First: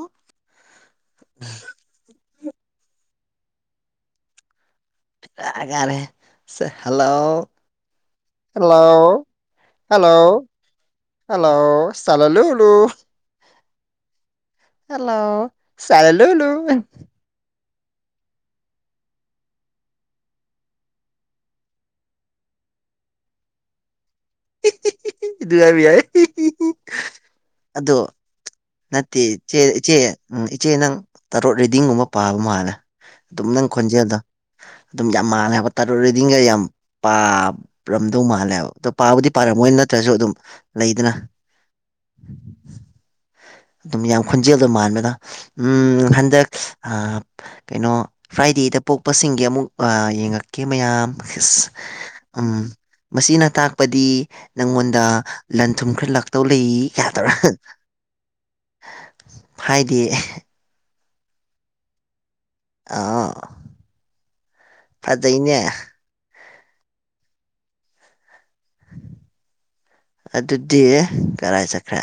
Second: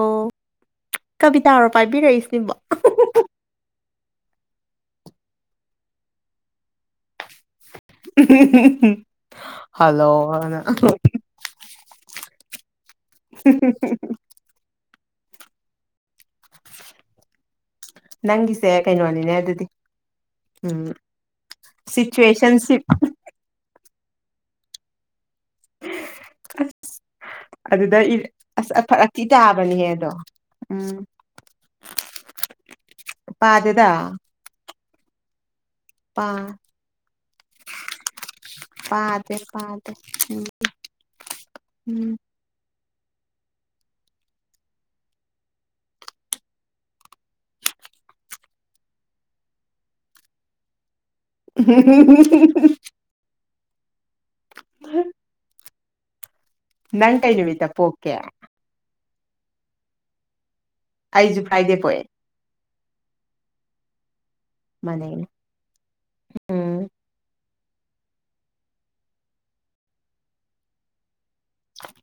ꯑꯣ ꯀꯕꯤꯇꯥꯔꯣ ꯄꯥꯏꯕꯤꯔꯛꯏꯁꯤꯕꯣ ꯇꯥꯔꯦ ꯇꯥꯔꯦ ꯁꯦ ꯍꯜꯂꯣ ꯍꯜꯂꯣ ꯍꯜꯂꯣ ꯍꯜꯂꯣꯅ ꯍꯜꯂꯣ ꯁꯂꯂꯨꯂꯨ [unintelligible] ꯍꯜꯂꯣ ꯁꯂꯂꯨꯂꯨ ꯅꯪꯒꯤꯁꯦ ꯀꯩꯅꯣꯅꯤꯅꯦ ꯑꯗꯨꯗꯤ ꯎꯝ ꯁꯨꯏꯆꯦꯁꯟꯁꯤ ꯑꯥ ꯍꯤ ꯍꯤ ꯍꯤ ꯍꯤꯑꯗꯨ ꯍꯥꯏꯕ ꯌꯥꯏ ꯍꯤ ꯍꯤ ꯍꯤ ꯑꯗꯨꯗ ꯏꯜ ꯅꯠꯇꯦ ꯏꯆꯦ ꯏꯆꯦ ꯏꯆꯦ ꯅꯪ ꯎꯝ ꯇꯔꯣꯛ ꯔꯦꯗꯤꯡꯒꯨꯝꯕ ꯄꯥꯕ ꯃꯥꯜꯂꯦ ꯑꯗꯨꯝ ꯅꯪ ꯄꯥꯗꯦꯗ ꯈꯣꯟꯖꯦꯜꯗꯣ ꯑꯗꯨꯝ ꯌꯥꯝ ꯃꯥꯜꯂꯦ ꯍꯥꯏꯕ ꯄꯥ ꯇꯔꯨꯠꯔꯦꯗꯤꯡꯒ ꯌꯥꯝ ꯄꯥꯔꯝꯗꯧ ꯃꯥꯜꯂꯦ ꯍꯥꯏꯕ ꯄꯥꯕꯨꯗꯤ ꯄꯥꯗꯦ ꯄꯥꯔꯝꯃꯣꯏ ꯄꯥꯗꯦ ꯅꯠꯇ꯭ꯔꯖꯨ ꯑꯗꯨꯝ ꯎꯝ ꯂꯩꯗꯅ ꯎꯝ ꯑꯗꯨꯝ ꯌꯥꯝ ꯈꯣꯟꯖꯦꯜꯗꯣ ꯃꯥꯟꯕꯗꯣ ꯎꯝ ꯍꯟꯗꯛ ꯑ ꯀꯩꯅꯣ ꯐ꯭ꯔꯥꯏꯗꯦꯗ ꯄꯣꯛꯄꯁꯤꯡꯒꯤ ꯑꯃꯨꯛ ꯌꯦꯡꯉꯛ ꯀꯦ ꯃꯌꯥꯝ ꯏꯁ ꯃꯁꯤꯅ ꯇꯥꯛ ꯄꯗꯤ ꯅꯪꯉꯣꯟꯗ ꯂꯟ ꯊꯨꯝ ꯈꯔ ꯂꯥꯛꯇꯧ ꯂꯩ ꯀꯥꯏ ꯇꯧꯔ ꯀꯩꯕ ꯐꯔꯥꯏꯗꯦ ꯑꯩꯖꯨ ꯐ꯭ꯔꯥꯏꯗꯦ ꯄꯣꯛꯑꯦ ꯑꯥ ꯃꯥꯟꯅꯩꯅꯦ ꯐꯖꯩꯅꯦ ꯎꯝ ꯑꯗꯨꯗꯤ ꯀꯔꯥꯏ ꯆꯠꯈ꯭ꯔꯦ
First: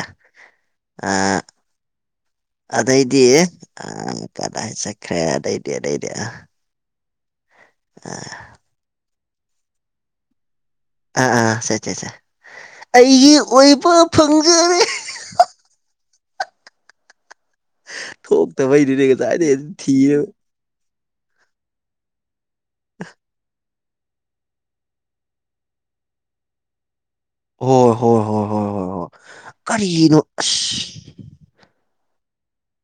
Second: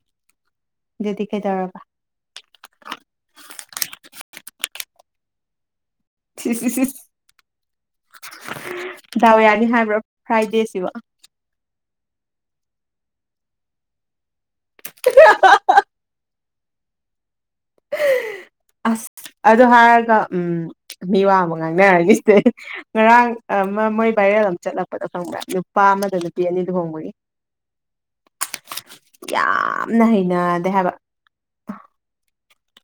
ꯑ ꯑꯗꯨꯗꯤ ꯀꯩꯗꯧꯔꯕ ꯑꯗꯩꯗꯤ ꯑꯪ ꯀꯗꯥꯏ ꯆꯠꯈ꯭ꯔꯦ ꯑꯗꯩꯗꯤ ꯑꯗꯩꯗꯤ ꯑ ꯁꯤ ꯗꯥꯎ ꯌꯥꯅꯤ ꯍꯥꯏꯕ꯭ꯔꫭ ꯐ꯭ꯔꯥꯏꯗꯦꯁꯤꯕꫭ ꯑꯥ ꯑꯥ ꯁꯦ ꯁꯦ ꯁꯦ ꯑꯩꯒꯤ ꯑꯣꯏꯕ ꯐꯪꯖ [unintelligible] ꯊꯣꯛꯇꯕꯩꯅꯤꯅꯦ ꯑꯁ ꯉꯁꯥꯏꯗꯩ ꯑꯗꯨ ꯊꯤꯔꯒ ꯍꯥꯏꯔꯒ ꯎꯝ ꯃꯤꯋꯥ ꯑꯃ ꯉꯥꯡꯅꯔꯅꯤ ꯁꯤꯗꯩ ꯉꯔꯥꯡ ꯑꯃꯥ ꯃꯣꯏ ꯚꯥꯏꯔꯦꯜ ꯑꯃ ꯆꯠꯂꯛꯄꯗꫭ ꯈꯪꯕ꯭ꯔꯥ ꯅꯨꯄꯥ ꯑꯃꯗ ꯅꯨꯄꯤ ꯑꯅꯤ ꯂꯨꯍꯣꯡꯕꯒꯤ ꯍꯣꯏ ꯍꯣꯏ ꯍꯣꯏ ꯍꯣꯏ ꯍꯣꯏ ꯍꯣꯏ ꯌꯥꯝꯅ ꯀꯔꯤꯅꯣ ꯍꯩꯅꯗꯦ ꯍꯥꯏꯕ ꯑꯁ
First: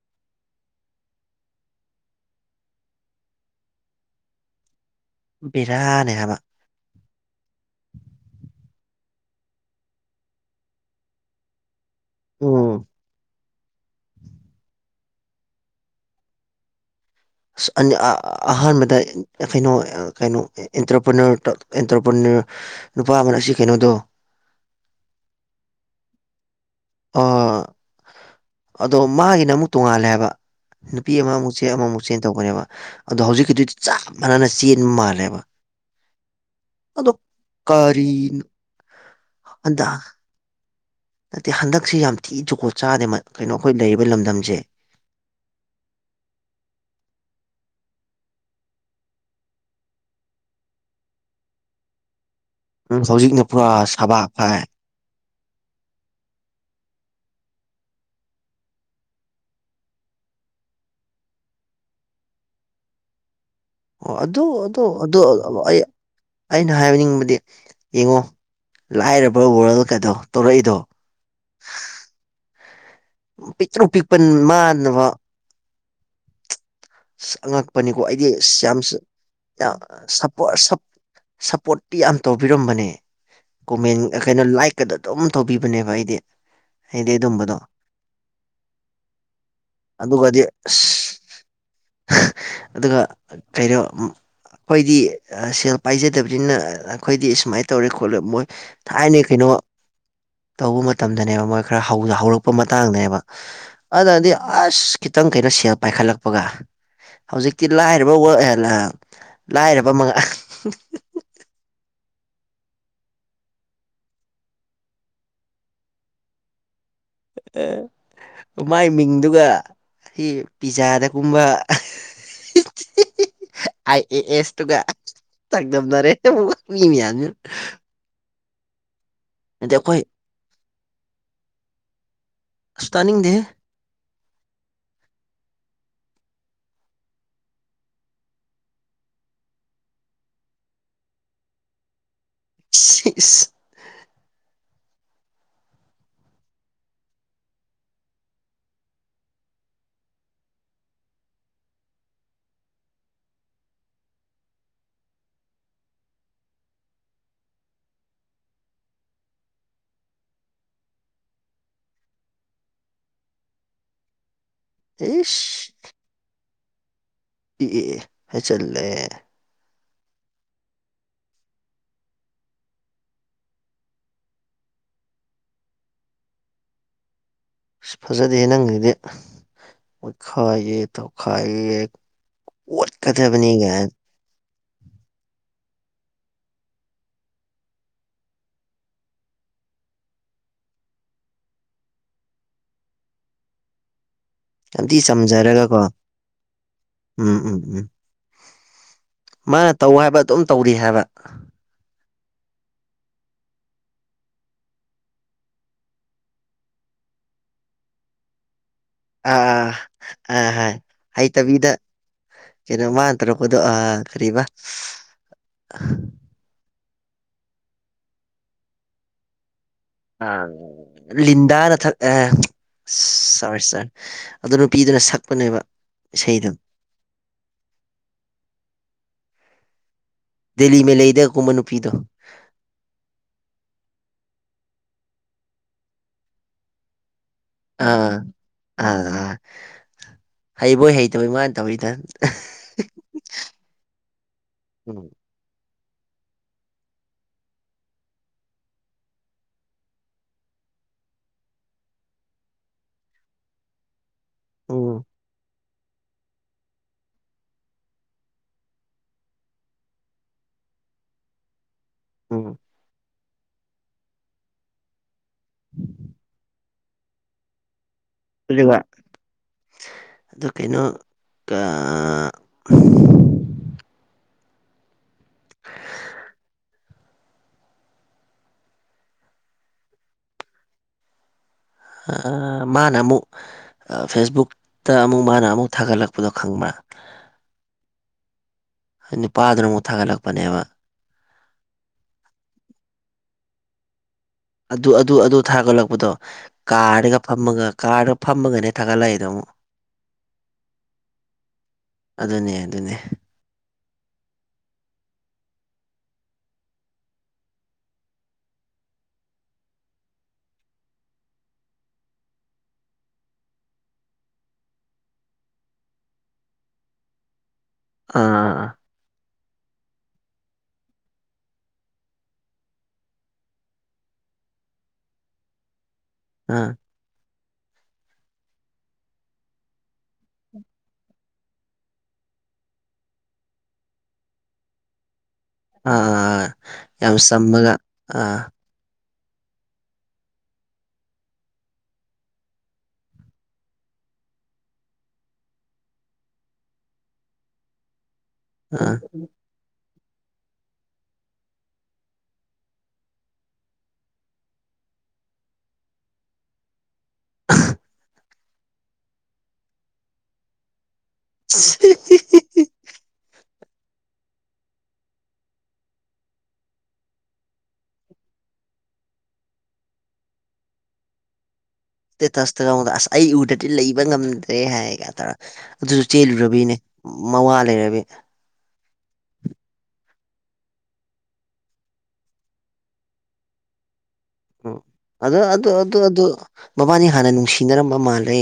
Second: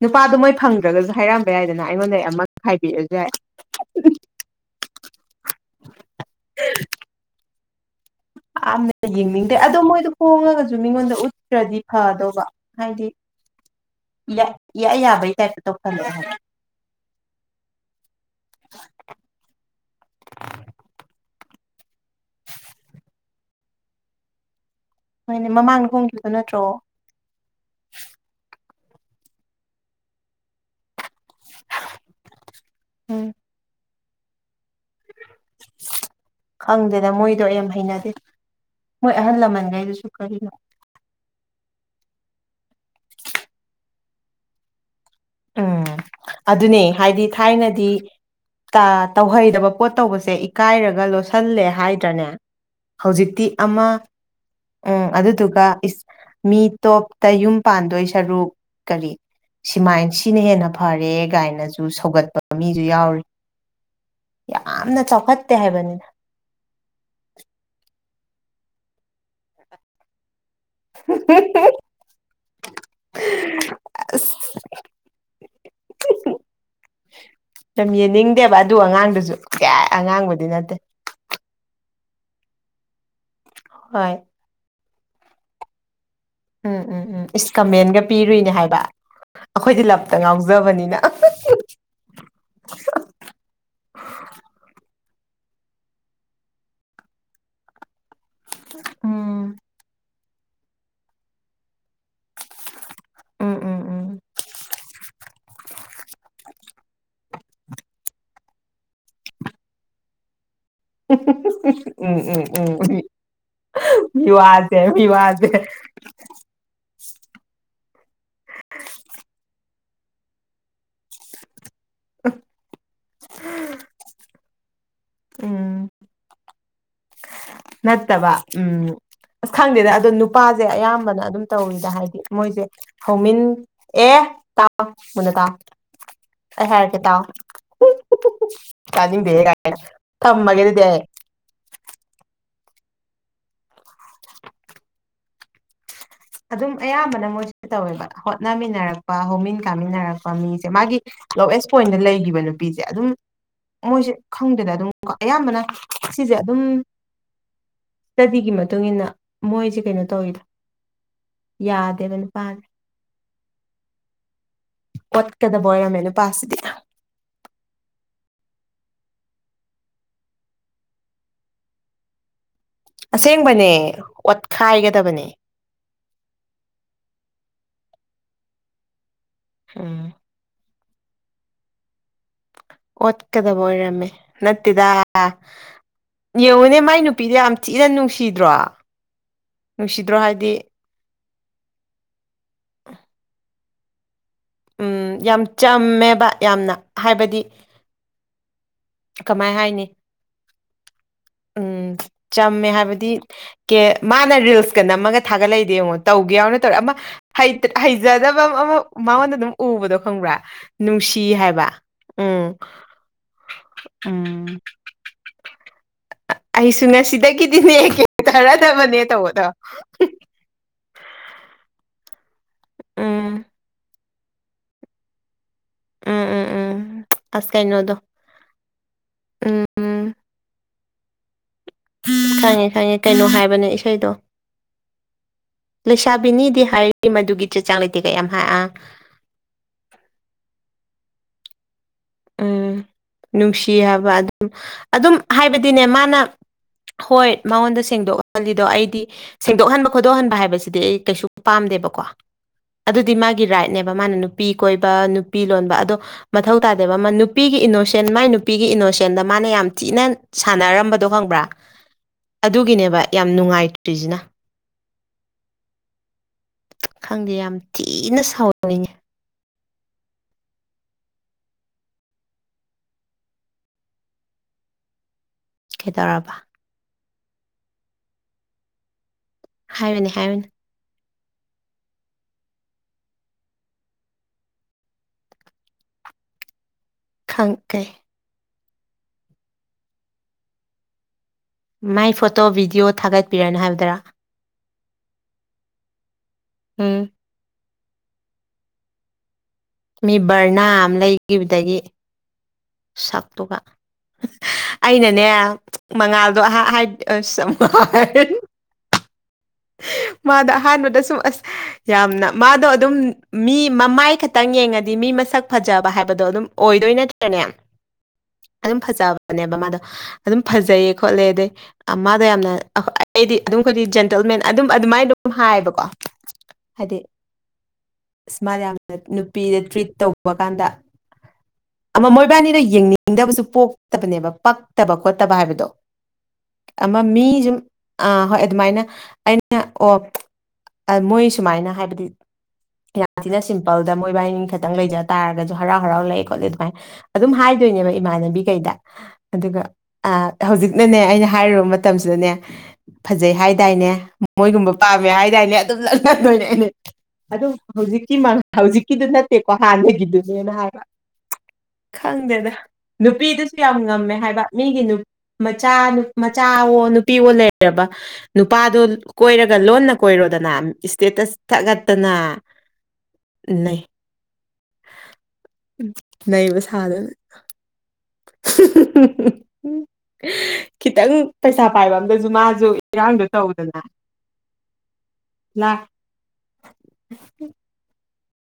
ꯅꯨꯄꯥꯗꫭ ꯃꯣꯏ ꯐꯪꯗ꯭ꯔꯒꯖꯨ ꯍꯥꯏꯔꯝꯕ ꯌꯥꯏꯗꯅ ꯑꯩꯉꯣꯟꯗ ꯑꯩ ꯑꯃ ꯈꯥꯏꯕꯤꯔꯖꯨ ꯌꯥꯏ ꯕꯦꯔꯥꯅꯦ ꯍꯥꯏꯕ ꯌꯥꯝꯅ ꯌꯦꯡꯅꯤꯡꯗꯦ ꯑꯗꯣ ꯃꯣꯏꯗꯣ ꯍꯣꯡꯉꯒꯖꯨ ꯃꯤꯉꯣꯟꯗ ꯎꯠ ꯇꯔꯗꯤ ꯐꯗꯧꯕ ꯎꯝ ꯍꯥꯏꯗꯤ ꯏꯌꯥ ꯏꯌꯥ ꯌꯥꯕꯩ ꯇꯥꯏꯞꯇ ꯇꯧꯁꯤꯜꯂꯛꯑꯦ ꯍꯥꯏꯕ ꯑꯁ ꯑꯅꯤ ꯑꯥ ꯑꯍꯥꯟꯕ ꯇꯥꯏ ꯑꯦꯐꯦꯅꫭ ꯀꯩꯅꯣ ꯑꯦꯟꯇꯔꯄ꯭ꯔꯦꯅꯔ ꯑꯦꯟꯇꯔꯄ꯭ꯔꯦꯅꯔ ꯅꯨꯄꯥ ꯑꯃꯅ ꯁꯤ ꯀꯩꯅꯣꯗꯣ ꯍꯣꯏꯅꯦ ꯃꯃꯥꯡꯗ ꯍꯣꯡꯈꯤꯕꯗꯣ ꯅꯠꯇ꯭ꯔꯣ ꯑꯣ ꯑꯗꯣ ꯃꯥꯒꯤꯅ ꯑꯃꯨꯛ ꯇꯣꯡꯉꯥꯜꯂꯦ ꯍꯥꯏꯕ ꯅꯨꯄꯤ ꯑꯃꯃꯨꯛ ꯆꯦꯟ ꯑꯃꯃꯨꯛ ꯆꯦꯟ ꯇꯧꯕꯅꯦꯕ ꯑꯗꯣ ꯎꯝ ꯍꯧꯖꯤꯛꯀꯤꯗꯨꯗꯤ ꯆꯞ ꯃꯥꯟꯅꯅ ꯆꯦꯟꯕ ꯃꯥꯜꯂꯦꯕ ꯑꯗꯣ ꯈꯪꯗꯦꯗ ꯃꯣꯏꯗꯣ ꯌꯥꯝ ꯍꯩꯅꯗꯦ ꯀꯔꯤꯅꯣ ꯃꯣꯏ ꯑꯍꯜ ꯍꯟꯗꯛ ꯂꯃꯟꯈꯩꯗꯨꯁꯨ ꯀꯔꯤꯅꯣ ꯅꯠꯇꯦ ꯍꯟꯗꯛꯁꯤ ꯌꯥꯝ ꯊꯤ ꯖꯨꯒꯣꯠ ꯆꯥꯗꯦ ꯀꯩꯅꯣ ꯑꯩꯈꯣꯏ ꯂꯩꯔꯤꯕ ꯂꯝꯗꯝꯁꯦ ꯎꯝ ꯑꯗꯨꯅꯦ ꯍꯥꯏꯗꯤ ꯊꯥꯏꯅꯗꯤ ꯇ ꯇꯧꯍꯩꯗꯕ ꯄꯣꯠ ꯇꯧꯕꯁꯦ ꯏꯀꯥꯏꯔꯒ ꯂꯣꯠꯁꯤꯜꯂꯦ ꯍꯥꯏꯗ꯭ꯔꯅꯦ ꯎꯝ ꯍꯧꯖꯤꯛꯅ ꯍꯧꯖꯤꯛꯇꯤ ꯄꯨꯔꯥ ꯑꯃ ꯁꯕꯥꯛ ꯐꯥꯛ ꯑꯦ ꯎꯝ ꯑꯗꯨꯗꯨꯒ ꯃꯤ ꯇꯣꯞꯇ ꯌꯨꯝ ꯄꯥꯟꯗꯣꯏ ꯁꯔꯨꯛ ꯀꯔꯤ ꯁꯤꯃꯥꯏꯟ ꯁꯤꯅ ꯍꯦꯟꯅ ꯐꯔꯦ ꯒꯥꯏꯅꯁꯨ ꯁꯧꯒꯠꯄ ꯃꯤꯁꯨ ꯌꯥꯎꯔꯤ ꯑꯣ ꯑꯗꯨ ꯑꯗꯨ ꯌꯥꯝꯅ ꯑꯗꯨ ꯆꯥꯎꯈꯠꯇꯦ ꯑꯩ ꯍꯥꯏꯕꯅꯤ ꯑꯩꯅ ꯍꯥꯏꯅꯤꯡꯕꯗꯤ ꯌꯦꯡꯉꯣ ꯂꯥꯏꯔꯕ ꯋꯥꯔꯜꯀꯗꯣ ꯇꯧꯔꯛꯏꯗꯣ ꯄꯤꯛꯇ꯭ꯔꯨ ꯄꯤꯛꯄꯟ ꯑꯁ ꯃꯥꯟꯅꯕ ꯌꯥꯝ ꯑꯉꯛꯄꯅꯤꯀꯣ ꯑꯩꯗꯤ ꯌꯦꯡꯅꯤꯡꯗꯦꯕ ꯑꯗꯨ ꯌꯥꯝ ꯑꯉꯥꯡꯗꯨꯁꯨ ꯀ ꯑꯉꯥꯡꯕꯨꯗꯤ ꯁꯄꯣꯔꯠ ꯅꯠꯇꯦ ꯁꯞ ꯁꯞꯄꯣꯔꯠꯇꯤ ꯌꯥꯝ ꯇꯧꯕꯤꯔꯝꯕꯅꯦ ꯀꯣꯃꯦꯟ ꯍꯣꯏ ꯀꯩꯅꯣ ꯂꯥꯏꯛ ꯀꯗꯗꯣꯝ ꯇꯧꯕꯤꯕꯅꯦꯕ ꯑꯩꯗꯤ ꯎꯝ ꯎꯝ ꯑꯩꯗꯤ ꯎꯝ ꯏꯁ ꯑꯗꯨꯝꯕꯗꯣ ꯀꯃꯦꯟꯒ ꯄꯤꯔꯨꯏꯅꯦ ꯍꯥꯏꯕ ꯑꯩꯈꯣꯏꯗꯤ ꯂꯞꯇ ꯑꯗꯨꯒꯗꯤ ꯉꯥꯎꯖꯕꯅꯤꯅ ꯑꯁ ꯑꯗꯨꯒ ꯀꯩꯅꯣ ꯑꯩꯈꯣꯏꯗꯤ ꯁꯦꯜ ꯄꯥꯏꯖꯗꯕꯅꯤꯅ ꯑꯩꯈꯣꯏꯗꯤ ꯁꯨꯃꯥꯏ ꯇꯧꯔꯦ ꯈꯣꯠꯂꯦ ꯃꯣꯏ ꯊꯥꯏꯅ ꯀꯩꯅꯣ ꯎꯝ ꯇꯧꯕ ꯃꯇꯝꯗꯅꯦꯕ ꯃꯣꯏ ꯈꯔ ꯍꯧꯔꯛ ꯄ ꯃꯇꯥꯡꯅꯦꯕ ꯎꯝ ꯎꯝ ꯎꯝ ꯑꯗꯨꯅꯗꯤ ꯑꯁ ꯈꯤꯇꯪ ꯀꯩꯅꯣ ꯁꯦꯜ ꯄꯥꯏꯈꯠꯂꯛꯄ ꯍꯥꯄꯒ ꯍꯧꯖꯤꯛꯇꯤ ꯂꯥꯏꯔꯕ ꯂꯥꯏꯔꯕ ꯎꯝ ꯎꯝ ꯎꯝ ꯎ ꯃꯤꯋꯥꯖꯦ ꯃꯤꯋꯥꯖꯦ ꯃꯒꯤ ꯃꯤꯡꯗꯨꯒ ꯁꯤ ꯄꯤꯖꯥꯗꯒꯨꯝꯕ ꯑ ꯑꯦ ꯑꯦꯁ ꯇꯨꯒ ꯎꯝ ꯇꯥꯛꯗꯝꯕꯅꯔꯦ ꯃꯤꯃꯤ ꯌꯥ ꯅꯠꯇꯕ ꯎꯝ ꯑꯁ ꯈꯪꯗꯦꯗ ꯑꯩꯈꯣꯏ ꯑꯗꯣ ꯅꯨꯄꯥꯁꯦ ꯑꯌꯥꯝꯕꯅ ꯑꯗꯨꯝ ꯇꯧꯔꯤꯗ ꯍꯥꯏꯗꯤ ꯃꯣꯏꯁꯦ ꯑꯁ ꯇꯥꯅꯤꯡꯗꯦ ꯍꯧꯃꯤꯟ ꯑꯦ ꯇꯥ ꯃꯨꯟꯅ ꯇꯥ ꯍꯥꯏꯦꯔ ꯀꯦ ꯇꯥꯎ ꯀꯥꯖꯤꯡ ꯦꯒ ꯊꯃꯒꯦꯗꯤꯗꯤ ꯁꯤꯏ ꯑꯗꯨꯝ ꯑꯌꯥꯝꯕꯅ ꯃꯣꯏꯁꯨ ꯇꯧꯋꯦꯕ ꯍꯣꯠꯅꯃꯤꯟꯅꯔꯛꯄ ꯍꯧꯃꯤꯟ ꯀꯥꯃꯤꯟꯅꯔꯛꯄ ꯃꯤꯁꯦ ꯃꯥꯒꯤ ꯂꯣꯋꯦꯁ ꯄꯣꯏꯟꯗ ꯂꯩꯈꯤꯕ ꯅꯨꯄꯤꯁꯦ ꯑꯗꯨꯝ ꯃꯣꯏꯁꯦ ꯈꯪꯗꯦꯅ ꯑꯗꯨꯝ ꯀꯣ ꯑꯌꯥꯝꯕꯅ ꯁꯤꯁꯦ ꯑꯗꯨꯝ ꯁ꯭ꯇꯗꯤꯒꯤ ꯃꯇꯨꯡ ꯏꯟꯅ ꯃꯣꯏꯁꯦ ꯀꯩꯅꯣ ꯇꯧꯋꯤꯗ ꯌꯥꯗꯦꯕꯅꯨꯄꯥꯥ ꯑꯣꯠꯀꯗꯕ ꯑꯣꯏꯔꯝꯃꯦ ꯅꯨꯄꯥꯁꯤꯗꯤ ꯏ ꯍꯥꯏ ꯆꯜꯂꯦ ꯑꯁꯦꯡꯕꯅꯦ ꯑꯣꯠꯈꯥꯏꯒꯗꯕꯅꯦ ꯐꯖꯥꯗꯦꯍꯦ ꯅꯪꯖꯤꯗꯤ ꯎꯝ ꯈꯥꯏꯌꯦ ꯇꯧꯈꯥꯏꯌꯦ ꯑꯣꯠꯀꯗꯕ ꯑꯣꯏꯔꯝꯃꯦ ꯅꯠꯇꯦꯗ ꯌꯦꯡꯉꯨꯅꯦ ꯃꯥꯏ ꯅꯨꯄꯤꯗ ꯌꯥꯝ ꯊꯤꯅ ꯅꯨꯡꯁꯤꯗ꯭ꯔꯣ ꯅꯨꯡꯁꯤꯗ꯭ꯔꯣ ꯍꯥꯏꯗꯤ [unintelligible] ꯁꯝꯇꯤ ꯎꯝ ꯌꯥꯝ ꯆꯝꯖꯔꯒꯀꯣ ꯆꯝꯃꯦꯕ ꯌꯥꯝꯅ ꯎꯝ ꯍꯥꯏꯕꯗꯤ ꯎꯝ ꯎꯝ ꯀꯃꯥꯏ ꯃꯥꯅ ꯍꯥꯏꯅꯤ ꯇꯧ ꯍꯥꯏꯕ ꯑꯗꯨꯝ ꯇꯧꯔꯤ ꯍꯥꯏꯕ ꯎꯝ ꯆꯝꯃꯦ ꯍꯥꯏꯕꯗꯤ ꯀꯦ ꯃꯥꯅ ꯔꯤꯜꯁꯀ ꯅꯝꯃꯒ ꯊꯥꯒꯠꯂꯛꯏꯗꯤ ꯌꯦꯡꯉꯣ ꯇꯧꯒꯦ ꯌꯥꯎꯅ ꯇꯧꯔꯦ ꯑꯃ ꯍꯩꯖꯗꯕ ꯑꯃ ꯃꯉꯣꯟꯗ ꯑꯥ ꯑꯗꯨꯝ ꯑꯥ ꯎꯕꯗꯣ ꯈꯪꯕ꯭ꯔꯥ ꯑꯥ ꯍꯥꯏ ꯅꯨꯡꯁꯤ ꯍꯥꯏꯕ ꯍꯩꯇꯕꯤꯗ ꯎꯝ ꯀꯩꯅꯣ ꯃꯇ꯭ꯔꯣꯄꯗꯣ ꯑ ꯀꯔꯤꯕ ꯎꯝ ꯑꯩꯁꯨ ꯉꯁꯤꯗꯒꯤꯗꯤꯅꯦ ꯈꯦꯡꯊꯔꯗꯕꯅꯦ ꯇꯧꯕꯗ ꯑ ꯂꯤꯟꯗꯥ ꯅ ꯊꯥꯛ ꯑ ꯎꯝ ꯁꯣꯔꯤ ꯁꯣꯔꯤ ꯑꯗꯨ ꯅꯨꯄꯤꯗꯨꯅ ꯁꯛꯄꯅꯦꯕ ꯎꯝ ꯎꯝ ꯏꯁꯩꯗꯨꯝ ꯎꯝ ꯑꯁ ꯀꯥꯏꯩꯅꯣꯗꯣ ꯗꯦꯜꯂꯤ ꯃ ꯂꯩꯗꯀꯨꯝꯕ ꯅꯨꯄꯤꯗꯣ ꯈꯪꯉꯦ ꯈꯪꯉꯦ ꯀꯩꯅꯣ ꯍꯥꯏꯕꯅꯦ ꯏꯁꯩꯗꯣ ꯂꯩꯁꯥꯕꯤꯅꯤꯗꯤ ꯍꯥꯏꯔꯤ ꯃꯗꯨꯒꯤ ꯆꯦ ꯆꯥꯡ ꯂꯩꯇꯦ ꯑꯥ ꯀꯌꯥꯝ ꯍꯥꯑ ꯑꯥ ꯑꯥ ꯍꯩꯕꯣꯏ ꯍꯩꯇꯕꯩ ꯃꯥꯅ ꯇꯧꯔꯤꯗ ꯎꯝ ꯅꯨꯡꯁꯤ ꯍꯥꯏꯕ ꯑꯗꯨꯝ ꯎꯝ ꯑꯗꯨꯝ ꯍꯥꯏꯕꯗꯤꯅꯦ ꯃꯥꯅ ꯍꯣꯏ ꯃꯉꯣꯟꯗ ꯁꯦꯡꯗꯣꯛꯍꯜꯂꯤꯗꯣ ꯑꯩꯗꯤ ꯁꯦꯡꯗꯣꯛꯍꯟꯕ ꯈꯣꯠꯇꯣꯛꯍꯟꯕ ꯍꯥꯏꯕꯁꯤꯗꯤ ꯑꯩ ꯀꯩꯁꯨ ꯄꯥꯝꯗꯦꯕꯀꯣ ꯑꯗꯨꯗꯤ ꯃꯥꯒꯤ ꯔꯥꯏꯠꯅꯦꯕ ꯃꯥꯅ ꯅꯨꯄꯤ ꯀꯣꯏꯕ ꯎꯝ ꯅꯨꯄꯤ ꯂꯣꯟꯕ ꯑꯗꯣ ꯃꯊꯧ ꯇ ꯑꯗꯕ ꯑꯃ ꯅꯨꯄꯤꯒꯤ ꯏꯅꯣꯁꯦꯟ ꯃꯥꯏ ꯅꯨꯄꯤꯒꯤ ꯏꯅꯣꯁꯦꯟꯗ ꯃꯥꯅ ꯌꯥꯝ ꯊꯤꯅ ꯁꯥꯟꯅꯔꯝꯕꯗꯣ ꯈꯪꯕ꯭ꯔꯥ [inaudible] ꯑꯗꯨꯒꯤꯅꯦꯕ ꯌꯥꯝ ꯅꯨꯡꯉꯥꯏꯇ꯭ꯔꯤꯁꯤꯅ [unintelligible] ꯈꯪꯗꯦ ꯌꯥꯝ ꯊꯤꯅ ꯑꯗꯨ ꯁꯥꯎꯅꯤꯡꯉꯦ ꯑꯗꯨ ꯀꯩꯅꯣ ꯀꯩꯇꯧꯔꯕ ꯍꯥꯏꯕꯅꯦ ꯍꯥꯏꯅꯤ ꯃꯥꯅ ꯑꯃꯨꯛ ꯐꯦꯁꯕꯨꯛꯇ ꯑꯃꯨꯛ ꯃꯥꯅ ꯑꯃꯨꯛ ꯊꯥꯒꯠꯂꯛꯄꯗꯣ ꯈꯪꯕ꯭ꯔꯥ ꯈꯪꯈꯩ ꯅꯨꯄꯥꯗꯨꯅ ꯑꯃꯨꯛ ꯊꯥꯒꯠꯂꯛꯄꯅꯦꯕ ꯃꯥꯏ ꯐꯣꯇꯣ ꯚꯤꯗꯤꯑꯣ ꯊꯥꯒꯠꯄꯤꯔꯅꯨ ꯍꯥꯏꯕꯗꯔꯥ ꯑꯗꯨ ꯑꯗꯨ ꯑꯗꯨ ꯊꯥꯒꯠꯂꯛꯄꯗꯣ ꯎꯝ ꯀꯥꯔꯒ ꯐꯝꯃꯒ ꯀꯥꯔꯒ ꯐꯝꯃꯒꯅꯦ ꯊꯥꯒꯠꯂꯛꯑꯏꯗ ꯑꯃꯨꯛ ꯃꯤ ꯕꯔꯅꯥ ꯑꯃ ꯂꯩꯈꯤꯕꯗꯒꯤ ꯑꯗꯨꯅꯦ ꯑꯗꯨꯅꯦ ꯁꯥꯥꯛꯇꯧꯕ ꯑꯩꯅꯅꯦ ꯃꯉꯥꯜꯗꯣ ꯃꯥꯗ ꯑꯍꯥꯟꯕꯗ ꯁꯨꯝ ꯑꯁ ꯌꯥꯝꯅ ꯃꯥꯗꯣ ꯑꯗꯨꯝ ꯃꯤ ꯃꯃꯥꯏ ꯈꯛꯇꯪ ꯌꯦꯡꯉꯗꯤ ꯃꯤ ꯃꯁꯛ ꯐꯖꯕ ꯍꯥꯏꯕꯗꯣ ꯑꯗꯨꯝ ꯑꯣꯏꯗꯣꯏ ꯅꯠꯇꯦꯅꯦ ꯑꯥ ꯑꯗꯨ ꯐꯖꯕꯅꯦꯕ ꯃꯥꯗꯣ ꯑꯗꯨꯝ ꯐꯖꯩꯌꯦ ꯈꯣꯠꯂꯦ ꯑꯗꯩ ꯃꯥꯗ ꯌꯥꯝꯅ ꯑꯩꯗꯤ ꯑꯗꯨꯝ ꯑꯩꯈꯣꯏꯗꯤ ꯖꯦꯟꯇꯜꯃꯦꯟ ꯑꯗꯨꯝ ꯑꯗꯨꯃꯥꯏꯅ ꯑꯗꯨꯝ ꯍꯥꯏꯌꯦꯕꯀꯣ ꯎꯝ ꯍꯥꯏꯗꯤ ꯁꯃꯅ ꯌꯥꯝꯅ ꯅꯨꯄꯤꯗ ꯇ꯭ꯔꯤꯠ ꯇꯧꯕ ꯀꯥꯟꯗ ꯑꯃ ꯃꯣꯏꯕꯥꯅꯤꯗꯣ ꯌꯦꯡꯅꯤꯡꯗꯕꯁꯨ ꯄꯣꯛꯇꯕꯅꯦꯕ ꯄꯛꯇꯕ ꯈꯣꯠꯇꯕ ꯍꯥꯏꯕꯗꯣ ꯑꯥ ꯑꯃ ꯌꯥꯝ ꯃꯤ ꯁꯨꯝ ꯆꯝꯃꯒ ꯑ ꯑꯥ ꯍꯣꯏ ꯑꯗꯨꯃꯥꯏꯅ ꯑꯣ ꯃꯣꯏ ꯁꯨꯃꯥꯏꯅ ꯍꯥꯏꯕꯗꯤ ꯌꯥꯝ ꯊꯤꯅ ꯁꯤꯝꯄꯜꯗ ꯃꯣꯏꯕꯥꯏꯅꯤ ꯈꯛꯇꯪ ꯂꯩꯖ ꯇꯥꯔꯒꯁꯨ ꯍꯔꯥꯎ ꯍꯔꯥꯎ ꯂꯩꯑꯦ ꯈꯣꯠꯂꯦ ꯑꯗꯨꯃꯥꯏꯅ ꯑꯗꯨꯝ ꯍꯥꯏꯗꯣꯏꯅꯦꯕ ꯏꯃꯥꯟꯅꯕꯤ ꯀꯩꯗ ꯑꯥ ꯑꯗꯨꯒ ꯑ ꯍꯧꯖꯤꯛꯅꯅꯦ ꯑꯩꯅ ꯍꯥꯏꯔꯨꯕ ꯃꯇꯝꯁꯤꯗꯅꯦ ꯐꯖꯩ ꯍꯥꯏꯗꯥꯏꯅꯦ ꯃꯣꯏꯒꯨꯝꯕ ꯄꯥꯝꯃꯦ ꯍꯥꯏꯗꯥꯏꯅꯦ ꯑꯗꯨꯝ ꯂ ꯂꯗꯣꯏꯅꯦ ꯑꯩꯅꯦ ꯑꯗꯨꯝ ꯍꯧꯖꯤꯛꯀꯤ ꯍꯧꯖꯤꯛꯀꯤꯗꯨ ꯅꯠꯇꯦꯀꯣ ꯍꯥꯟꯅꯒꯤꯗꯨꯅꯦꯅ ꯍꯥꯏꯕ ꯏꯁꯇꯦꯇꯁꯇ ꯈꯪꯗꯦꯗ ꯅꯨꯄꯤꯗꯨꯁꯨ ꯌꯥꯝ ꯉꯝꯃꯦ ꯍꯥꯏꯕ ꯃꯤꯒꯤ ꯃꯆꯥ ꯃꯆꯥꯋ ꯅꯨꯄꯤꯋ ꯂꯩꯔꯕ ꯅꯨꯄꯥꯗꯣ ꯀꯣꯏꯔꯒ ꯂꯣꯟꯅ ꯀꯣꯏꯔꯣꯗꯅ ꯏꯁꯇꯦꯇꯁ ꯒꯠꯇꯅ ꯇꯦꯇꯁꯇ ꯅꯉꯣꯟꯗ ꯑꯁ ꯑꯩ ꯎꯗ꯭ꯔꯗꯤ ꯂꯩꯕ ꯉꯝꯗ꯭ꯔꯦ ꯍꯥꯏꯒ ꯇꯧꯔ ꯑꯗꯨꯁꯨ ꯅꯩꯕ ꯆꯦꯜꯂꯨꯔꯕꯤꯅꯦ ꯁꯥꯗꯅ ꯃꯋꯥ ꯂꯩꯔꯕꯤ [unintelligible] [unintelligible] ꯈꯤꯇꯪ ꯄꯩꯁꯥ ꯄꯥꯏꯕ ꯑꯝꯗꯖꯨ ꯃꯥꯖꯨ ꯏꯔꯥꯡꯗꯣ ꯇꯧꯗꯅ ꯎ ꯑꯗꯣ ꯑꯗꯨ ꯂꯥ ꯑꯗꯨ ꯑꯗꯨ ꯃꯕꯥꯅꯤ ꯍꯥꯟꯅ ꯅꯨꯡꯁꯤꯅꯔꯝꯕ ꯃꯥꯜꯂꯦ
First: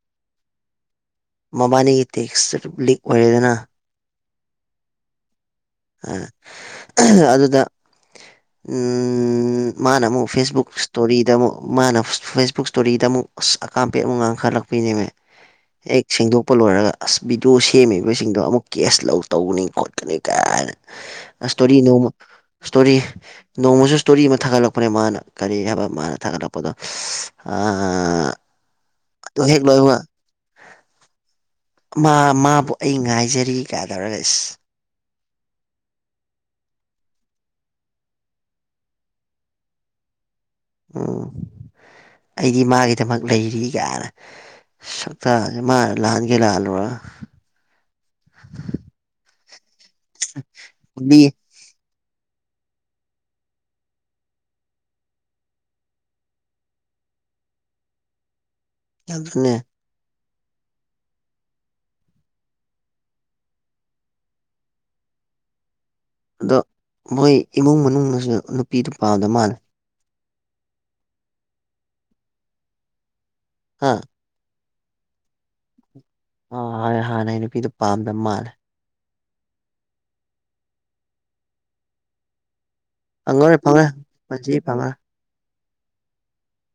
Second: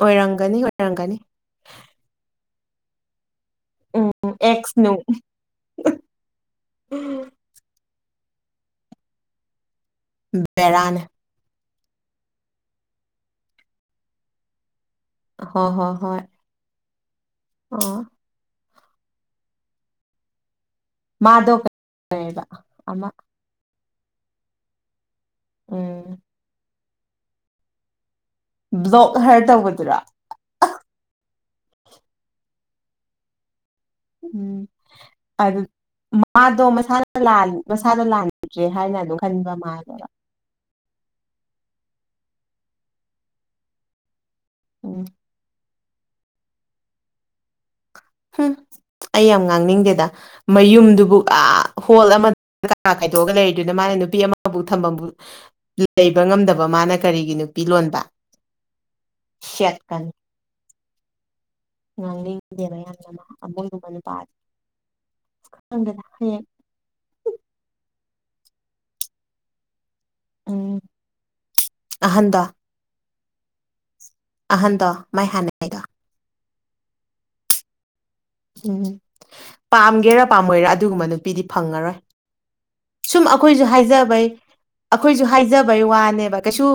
ꯑꯣꯏꯔꯝꯒꯅꯤ ꯑꯣꯏꯔꯝꯒꯅꯤ ꯃꯕꯥꯅꯤꯒꯤ ꯇꯦꯛꯁ ꯂꯤꯛ ꯑꯣꯏꯔꯦꯗꯅ ꯎꯝ ꯎꯝ ꯑꯦꯛꯁ ꯅꯨ ꯑ ꯑ꯭ꯍꯥ ꯑꯗꯨꯗ ꯎꯝ ꯃꯥꯅ ꯃꯨꯛ ꯐꯦꯁꯕꯨꯛ ꯕꯦꯔꯥꯅꯦ ꯁ꯭ꯇꯣꯔꯤꯗ ꯑꯃꯨꯛ ꯃꯥꯅ ꯐꯦꯁꯕꯨꯛ ꯁ꯭ꯇꯣꯔꯤꯗ ꯑꯃꯨꯛ ꯑꯁ ꯑꯀꯥꯝꯄꯦꯠ ꯃꯨꯛ ꯉꯥꯡꯈꯠꯂꯛꯄꯤꯅꯦꯃꯦ ꯍꯣꯏ ꯍꯣꯏ ꯍꯦꯛ ꯍꯣꯏ ꯁꯦꯡꯗꯣꯛ ꯄ ꯂꯣꯏꯔꯒ ꯑꯁ ꯚꯤꯗꯤꯑꯣ ꯑꯣ ꯁꯦꯝꯃꯤꯕꯁꯤꯡꯗꯣ ꯑꯃꯨꯛ ꯀꯦꯁ ꯂꯧ ꯇꯧꯒꯅꯤ ꯈꯣꯠꯀꯅꯤ ꯀꯥꯏꯅ ꯃꯥꯗꯣ ꯑꯁ꯭ꯇꯣꯔꯤ ꯅꯣꯡꯃ ꯀꯩ ꯁ꯭ꯇꯣꯔꯤ ꯑꯃ ꯅꯣꯡꯃꯁꯨ ꯁ꯭ꯇꯣꯔꯤ ꯑꯃ ꯊꯥꯒꯠꯂꯛꯄꯅꯦ ꯃꯥꯅ ꯀꯔꯤ ꯍꯥꯏꯕ ꯎꯝ ꯃꯥꯅ ꯊꯥꯒꯠꯂꯛꯄꯗꯣ [unintelligible] ꯑꯥ ꯕ꯭ꯂꯣꯛ ꯑꯗꯨ ꯍꯥꯏꯔ ꯍꯦꯛ ꯂꯣꯏꯕꯒ ꯇꯧꯕꯗꯨꯔꯣ ꯃꯥ -ꯃꯥꯕꯨ ꯑꯩ ꯉꯥꯏꯖꯔꯤ ꯒꯥꯏ ꯇꯧꯔꯒ ꯏꯁ ꯎꯝ ꯑꯗꯨ ꯃꯥꯗꯣ ꯃꯁꯥꯅ ꯂꯥꯟ ꯃꯁꯥꯗ ꯂꯥꯟꯗ꯭ꯔꯦ ꯍꯥꯏꯅ ꯑꯗꯨꯝ ꯈꯟꯕ ꯃꯥꯜꯂꯦꯕ ꯎꯝ ꯑꯩꯗꯤ ꯃꯥꯒꯤꯗꯃꯛ ꯂꯩꯔꯤ ꯒꯥꯢꯅ ꯎꯝ ꯁ ꯑꯥ ꯃꯥ ꯂꯍꯟꯒꯦ ꯂꯥꯛꯍꯜꯂꯨꯔ ꯎꯝ ꯑꯩ ꯌꯥꯝ ꯉꯥꯡꯅꯤꯡꯗꯦꯗ ꯃꯌꯨꯝꯗꯨꯕꯨ ꯀꯨꯂꯤ ꯑꯥ ꯍꯣꯜ ꯑꯃ ꯀꯥ ꯈꯥꯏꯗꯣꯛꯑꯒ ꯂꯩꯔꯤꯗꯨꯅ ꯃꯥꯅ ꯅꯨꯄꯤ ꯑꯃꯕꯨ ꯊꯝꯐꯝꯕꯨ ꯗꯨꯠ ꯂꯩꯕ ꯉꯝꯗꯕ ꯃꯥꯅ ꯀꯔꯤꯒꯤ ꯅꯨꯄꯤ ꯂꯣꯟꯕ ꯌꯥꯝꯐꯨꯅꯦ ꯒ꯭ꯌꯥꯟ ꯇꯥꯏ ꯉꯥꯡꯅꯤꯡꯗꯦꯕ ꯌꯥꯝꯅ ꯃꯥ ꯑ ꯃꯣꯏꯒꯨꯝꯕ ꯅꯨꯄꯥ ꯈꯪꯗꯦꯗ ꯍꯌꯦꯡ ꯗꯣ ꯃꯣꯏ ꯏꯃꯨꯡ ꯃꯅꯨꯡꯅꯁꯨ ꯅꯨꯄꯤꯗꯨ ꯄꯥꯝꯗ ꯃꯥꯜꯂꯦ ꯎꯝ [unintelligible] ꯑꯍꯟꯗꯣ ꯍꯥꯥ ꯑꯍꯟꯗꯣ ꯃꯥꯏ ꯍꯥꯟꯅꯉꯥꯏꯗꯣ ꯑꯥ ꯍꯣꯏ ꯍꯥꯟꯅꯩ ꯅꯨꯄꯤꯗꯣ ꯄꯥꯝꯗ ꯃꯥꯜꯂꯦ ꯎꯝ ꯄꯥꯝꯒꯦꯔꯥ ꯄꯥꯝꯃꯣꯏꯔ ꯑꯗꯨꯒꯨꯝꯕ ꯅꯨꯄꯤꯗꯤ ꯐꯪꯉꯔꯣꯏ ꯁꯨꯝ ꯐꯪꯉꯔꯣꯏ ꯑꯩꯈꯣꯏꯖꯨ ꯐꯪꯉꯔꯣꯏ ꯍꯥꯏꯖꯕꯩ ꯄꯨꯟꯁꯤ ꯐꯪꯉꯔꯣꯏ ꯑꯩꯈꯣꯏꯖꯨ ꯍꯥꯏꯖꯕꯩ ꯋꯥꯅꯦꯕ ꯀꯩꯁꯨ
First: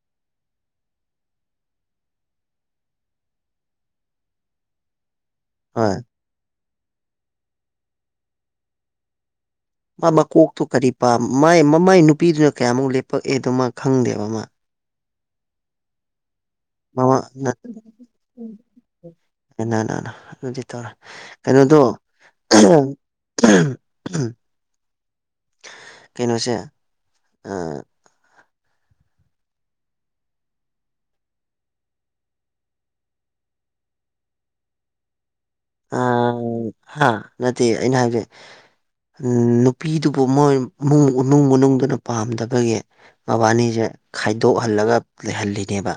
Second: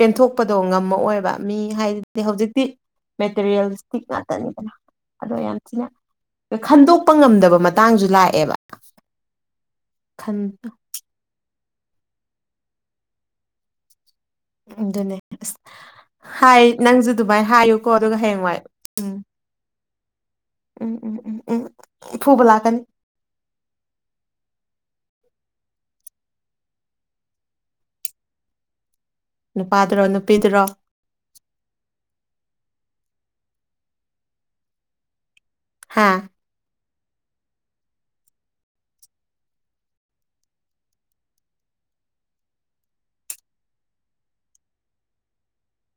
ꯄꯦꯟꯊꯣꯛꯄꯗꯣ ꯉꯝꯃꯑꯣꯏꯕ ꯃꯤ ꯍꯥꯏꯔꯗꯤ ꯍꯧꯖꯤꯛꯇꯤ ꯃꯦꯇꯔꯤꯌꯦꯜ ꯏꯁꯇꯤꯛ ꯉꯥꯛꯇꯅꯤꯗꯅ ꯑꯗꯣ ꯌꯥꯝ ꯍꯣꯏ [inaudible] ꯈꯟꯗꯣꯛꯄ ꯉꯝꯗꯕ ꯃꯇꯥꯡꯖꯨ ꯂꯥꯛꯑꯦꯕ ꯃꯥ ꯈꯟ ꯃꯀꯣꯛꯇꯣ ꯀꯔꯤ ꯄꯥꯝ ꯃꯥꯏ ꯃꯃꯥꯏ ꯅꯨꯄꯤꯗꯨꯅ ꯀꯌꯥꯃꯨꯛ ꯂꯦꯞꯄꯛꯑꯦ ꯗꯣ ꯃꯥ ꯈꯪꯗꯦꯕ ꯃꯥ ꯎꯝ ꯑꯗꯨꯅꯦ ꯑꯁ ꯍꯥꯏ ꯅꯪꯁꯨ ꯃꯃꯥ ꯑꯗꯨꯃꯥꯏ ꯍꯥꯏꯌꯨꯀꯣ ꯑꯗꯨꯒ ꯍꯌꯦꯡꯋꯥꯏ ꯎꯝ ꯑꯅꯅꯅ ꯑꯗꯨꯗꯤ ꯇꯧꯔꯦꯏ ꯎꯝ ꯎꯝ ꯎꯝ ꯎꯝ ꯀꯩꯅꯣꯗꯣ ꯐꯨꯕ ꯂꯥꯛꯀꯅꯤ ꯑꯍꯝ ꯑꯍꯝ ꯎꯝ ꯀꯩꯅꯣꯁꯦ ꯑꯥ ꯅꯨꯄꯥꯗꯨꯔꯣ ꯅꯨꯄꯤꯗꯨꯔꯣ ꯑ ꯍꯥ ꯍꯥ ꯅꯠꯇꯦ ꯑꯩꯅ ꯍꯥꯏꯕꯁꯦ ꯎꯝ ꯅꯨꯄꯤꯗꯨꯕꯨ ꯃꯣꯏ ꯃꯨꯡ -ꯃꯨꯡ ꯃꯅꯨꯡꯗꯨꯅ ꯄꯥꯝꯗꯕꯒꯤ ꯃꯕꯥꯟꯅꯤꯁꯦ ꯈꯥꯏꯗꯣꯛꯍꯜꯂꯒ ꯂꯩꯍꯜꯂꯤꯅꯦꯕ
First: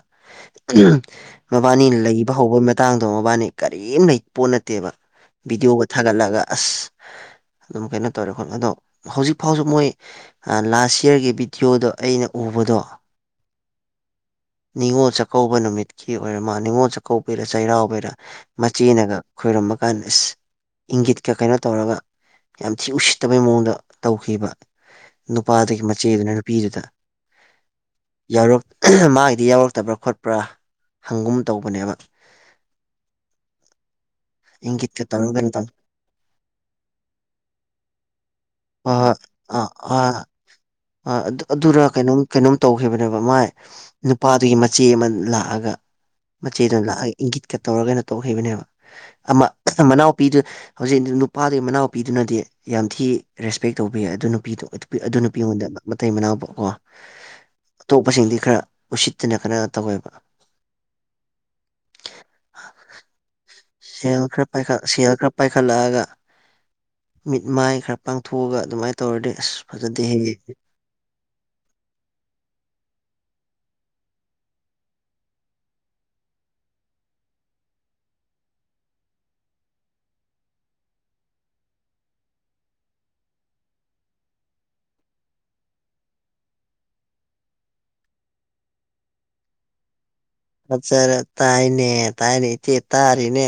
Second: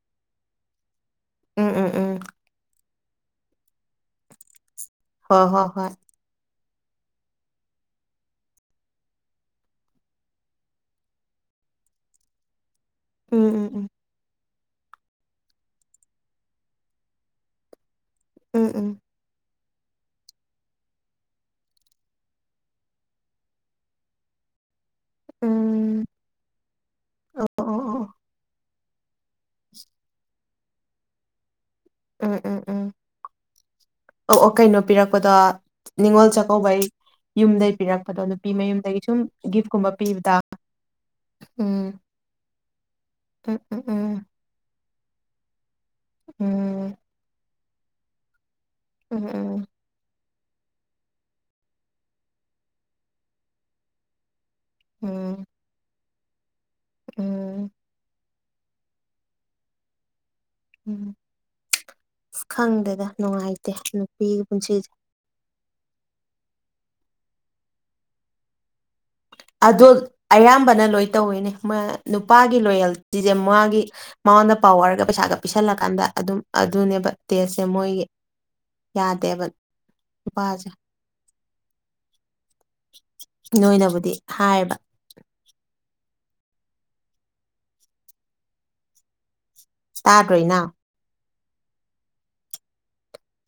[unintelligible] ꯎꯝ ꯃꯕꯥꯅꯤ ꯎꯝ ꯎꯝ ꯂꯩꯕ ꯍꯧꯕꯩ ꯃꯇꯥꯡꯗꯣ ꯃꯕꯥꯅꯤ ꯀꯔꯤꯝ ꯂꯩꯄꯣꯠ ꯅꯠꯇꯦꯕ ꯍꯣꯏ ꯍꯣꯏ ꯚꯤꯗꯤꯑꯣꯒ ꯍꯣꯏ ꯊꯥꯒꯠꯂꯒ ꯑꯁ ꯑꯗꯨꯝ ꯀꯩꯅꯣ ꯇꯧꯔꯦ ꯈꯣꯠ ꯑꯗꯣ ꯍꯧꯖꯤꯛ ꯐꯥꯎꯁꯨ ꯃꯣꯏ ꯑꯥ ꯂꯥꯁ ꯌꯤꯑꯔꯒꯤ ꯚꯤꯗꯤꯑꯣꯗꯣ ꯑꯩꯅ ꯎꯕꯗꯣ ꯎꯝ ꯎꯝ ꯎꯝ ꯅꯤꯡꯉꯣꯜ ꯆꯥꯛꯀꯧꯕ ꯅꯨꯃꯤꯠꯀꯤ ꯑꯣꯏꯔꯃ ꯅꯤꯡꯉꯣꯜ ꯆꯥꯛꯀꯧꯕꯩꯔ ꯆꯩꯔꯥꯎꯕꯩꯔ ꯎꯝ ꯎꯝ ꯃꯆꯦꯅꯒ ꯈꯣꯏꯔꯃ ꯀꯥꯟꯗ ꯑꯁ ꯏꯪꯒꯤꯠꯀ ꯀꯩꯅꯣ ꯇꯧꯔꯒ ꯌꯥꯝ ꯊꯤ ꯎꯁꯤꯠꯇꯕꯩ ꯃꯑꯣꯡꯗ ꯇꯧꯈꯤꯕ ꯅꯨꯄꯥꯗꯨꯒꯤ ꯎꯝ ꯃꯆꯦꯗꯨꯅ ꯅꯨꯄꯤꯗꯨꯗ ꯑꯣ ꯑꯣ ꯑꯣ ꯌꯥꯎꯔꯛ ꯃꯥꯒꯤꯗꯤ ꯌꯥꯎꯔꯛꯇꯕ꯭ꯔꯥ ꯈꯣꯠꯄ꯭ꯔꯥ ꯍꯪꯒꯨꯝ ꯇꯧꯕꯅꯦꯕ ꯎꯝ ꯎꯝ ꯎꯝ ꯑꯣ ꯑꯣ ꯀꯩꯅꯣ ꯏꯪꯒꯤꯠꯀ ꯇꯧꯔꯒ ꯄꯤꯔꯛꯄꯗꯣ ꯀꯩꯅꯣ ꯇꯧ ꯅꯤꯉꯣꯜ ꯆꯥꯛꯀꯧꯕꯩ ꯌꯨꯝꯗꯒꯤ ꯄꯤꯔꯛꯄꯗꯣ ꯅꯨꯄꯤ ꯍꯣꯏ ꯃꯌꯨꯝꯗꯒꯤ ꯍꯣꯏ ꯁꯨꯝ ꯑꯥ ꯒꯤꯐꯀꯨꯝꯕ ꯑꯥ ꯄꯤꯕꯗꯣ ꯑꯗꯨꯔ ꯀꯩꯅꯣꯝ ꯀꯩꯅꯣꯝ ꯇꯧꯈꯤꯕꯅꯦꯕ ꯃꯥꯏ ꯎꯝ ꯎꯝ ꯅꯨꯄꯥꯗꯨꯒꯤ ꯃꯆꯦ ꯑꯃ ꯂꯥꯛꯑꯒ ꯎꯝ ꯃꯆꯦꯗꯨꯅ ꯎꯝ ꯂꯥꯛꯑꯒ ꯏꯪꯒꯤꯠꯀ ꯇꯧꯔꯒꯩꯅ ꯇꯧꯈꯤꯕꯅꯦꯕ ꯑꯃ ꯎꯝ ꯃꯅꯥꯎ ꯅꯨꯄꯤꯗꯨ ꯍꯧꯖꯤꯛ ꯅꯨꯄꯥꯗꯨꯒꯤ ꯃꯅꯥꯎꯄꯤꯗꯨꯅꯗꯤ ꯌꯥꯝ ꯊꯤ ꯔꯦꯁꯄꯦꯛ ꯇꯧꯕꯤ ꯌꯦ ꯑꯗꯨ ꯅꯨꯄꯤꯗꯣ ꯑꯗꯨ ꯅꯨꯄꯤ ꯎꯝ ꯑꯩꯉꯣꯟꯗ ꯃꯇꯩ ꯃꯅꯥꯎꯕ ꯀꯣ ꯎꯝ ꯑꯇꯣꯞꯄꯁꯤꯡꯗꯤ ꯈꯔ ꯎꯁꯤꯠꯇꯅ ꯈꯔ ꯇꯧꯋꯦꯕ ꯎꯝ ꯑꯁ ꯈꯪꯗꯦꯗ ꯅꯨꯡꯉꯥꯏ ꯁꯦꯜ ꯈ꯭ꯔ ꯄꯥꯏꯈꯠ ꯁꯦꯜ ꯈ꯭ꯔ ꯄꯥꯏꯈꯠꯂꯛꯑꯒ ꯃꯤꯠ ꯃꯥꯏ ꯈꯔ ꯄꯥꯡꯊꯣꯛꯑꯒ ꯑꯗꯨꯃꯥꯏꯅ ꯇꯧꯔꯗꯤ ꯑꯁ ꯐꯖꯗꯦ ꯍꯦ ꯕꯅ ꯂꯣꯏ ꯇꯧꯋꯤꯅꯦ ꯅꯨꯄꯥꯒꯤ ꯂꯣꯌꯦꯜꯇꯤꯁꯦ ꯃꯥꯒꯤ ꯃꯉꯣꯟꯗ ꯄꯋꯥꯔꯒ ꯄꯩꯁꯥꯒ ꯄꯤꯁꯜꯂꯀꯥꯟꯗ ꯑꯗꯨꯝ ꯑꯗꯨꯅꯦꯕ ꯇꯦꯁ ꯁꯦ ꯃꯣꯏꯒꯤ ꯌꯥꯗꯦꯕ ꯅꯨꯄꯥꯁꯦ ꯅꯣꯏꯅꯕꯨꯗꯤ ꯍꯥꯏꯕ ꯇꯥꯗꯔꯣ ꯏꯅꯥꯎ ꯆꯔ ꯇꯥꯏꯅꯦ ꯇꯥꯏꯅꯦ ꯏꯆꯦ ꯇꯥꯔꯤꯅꯦ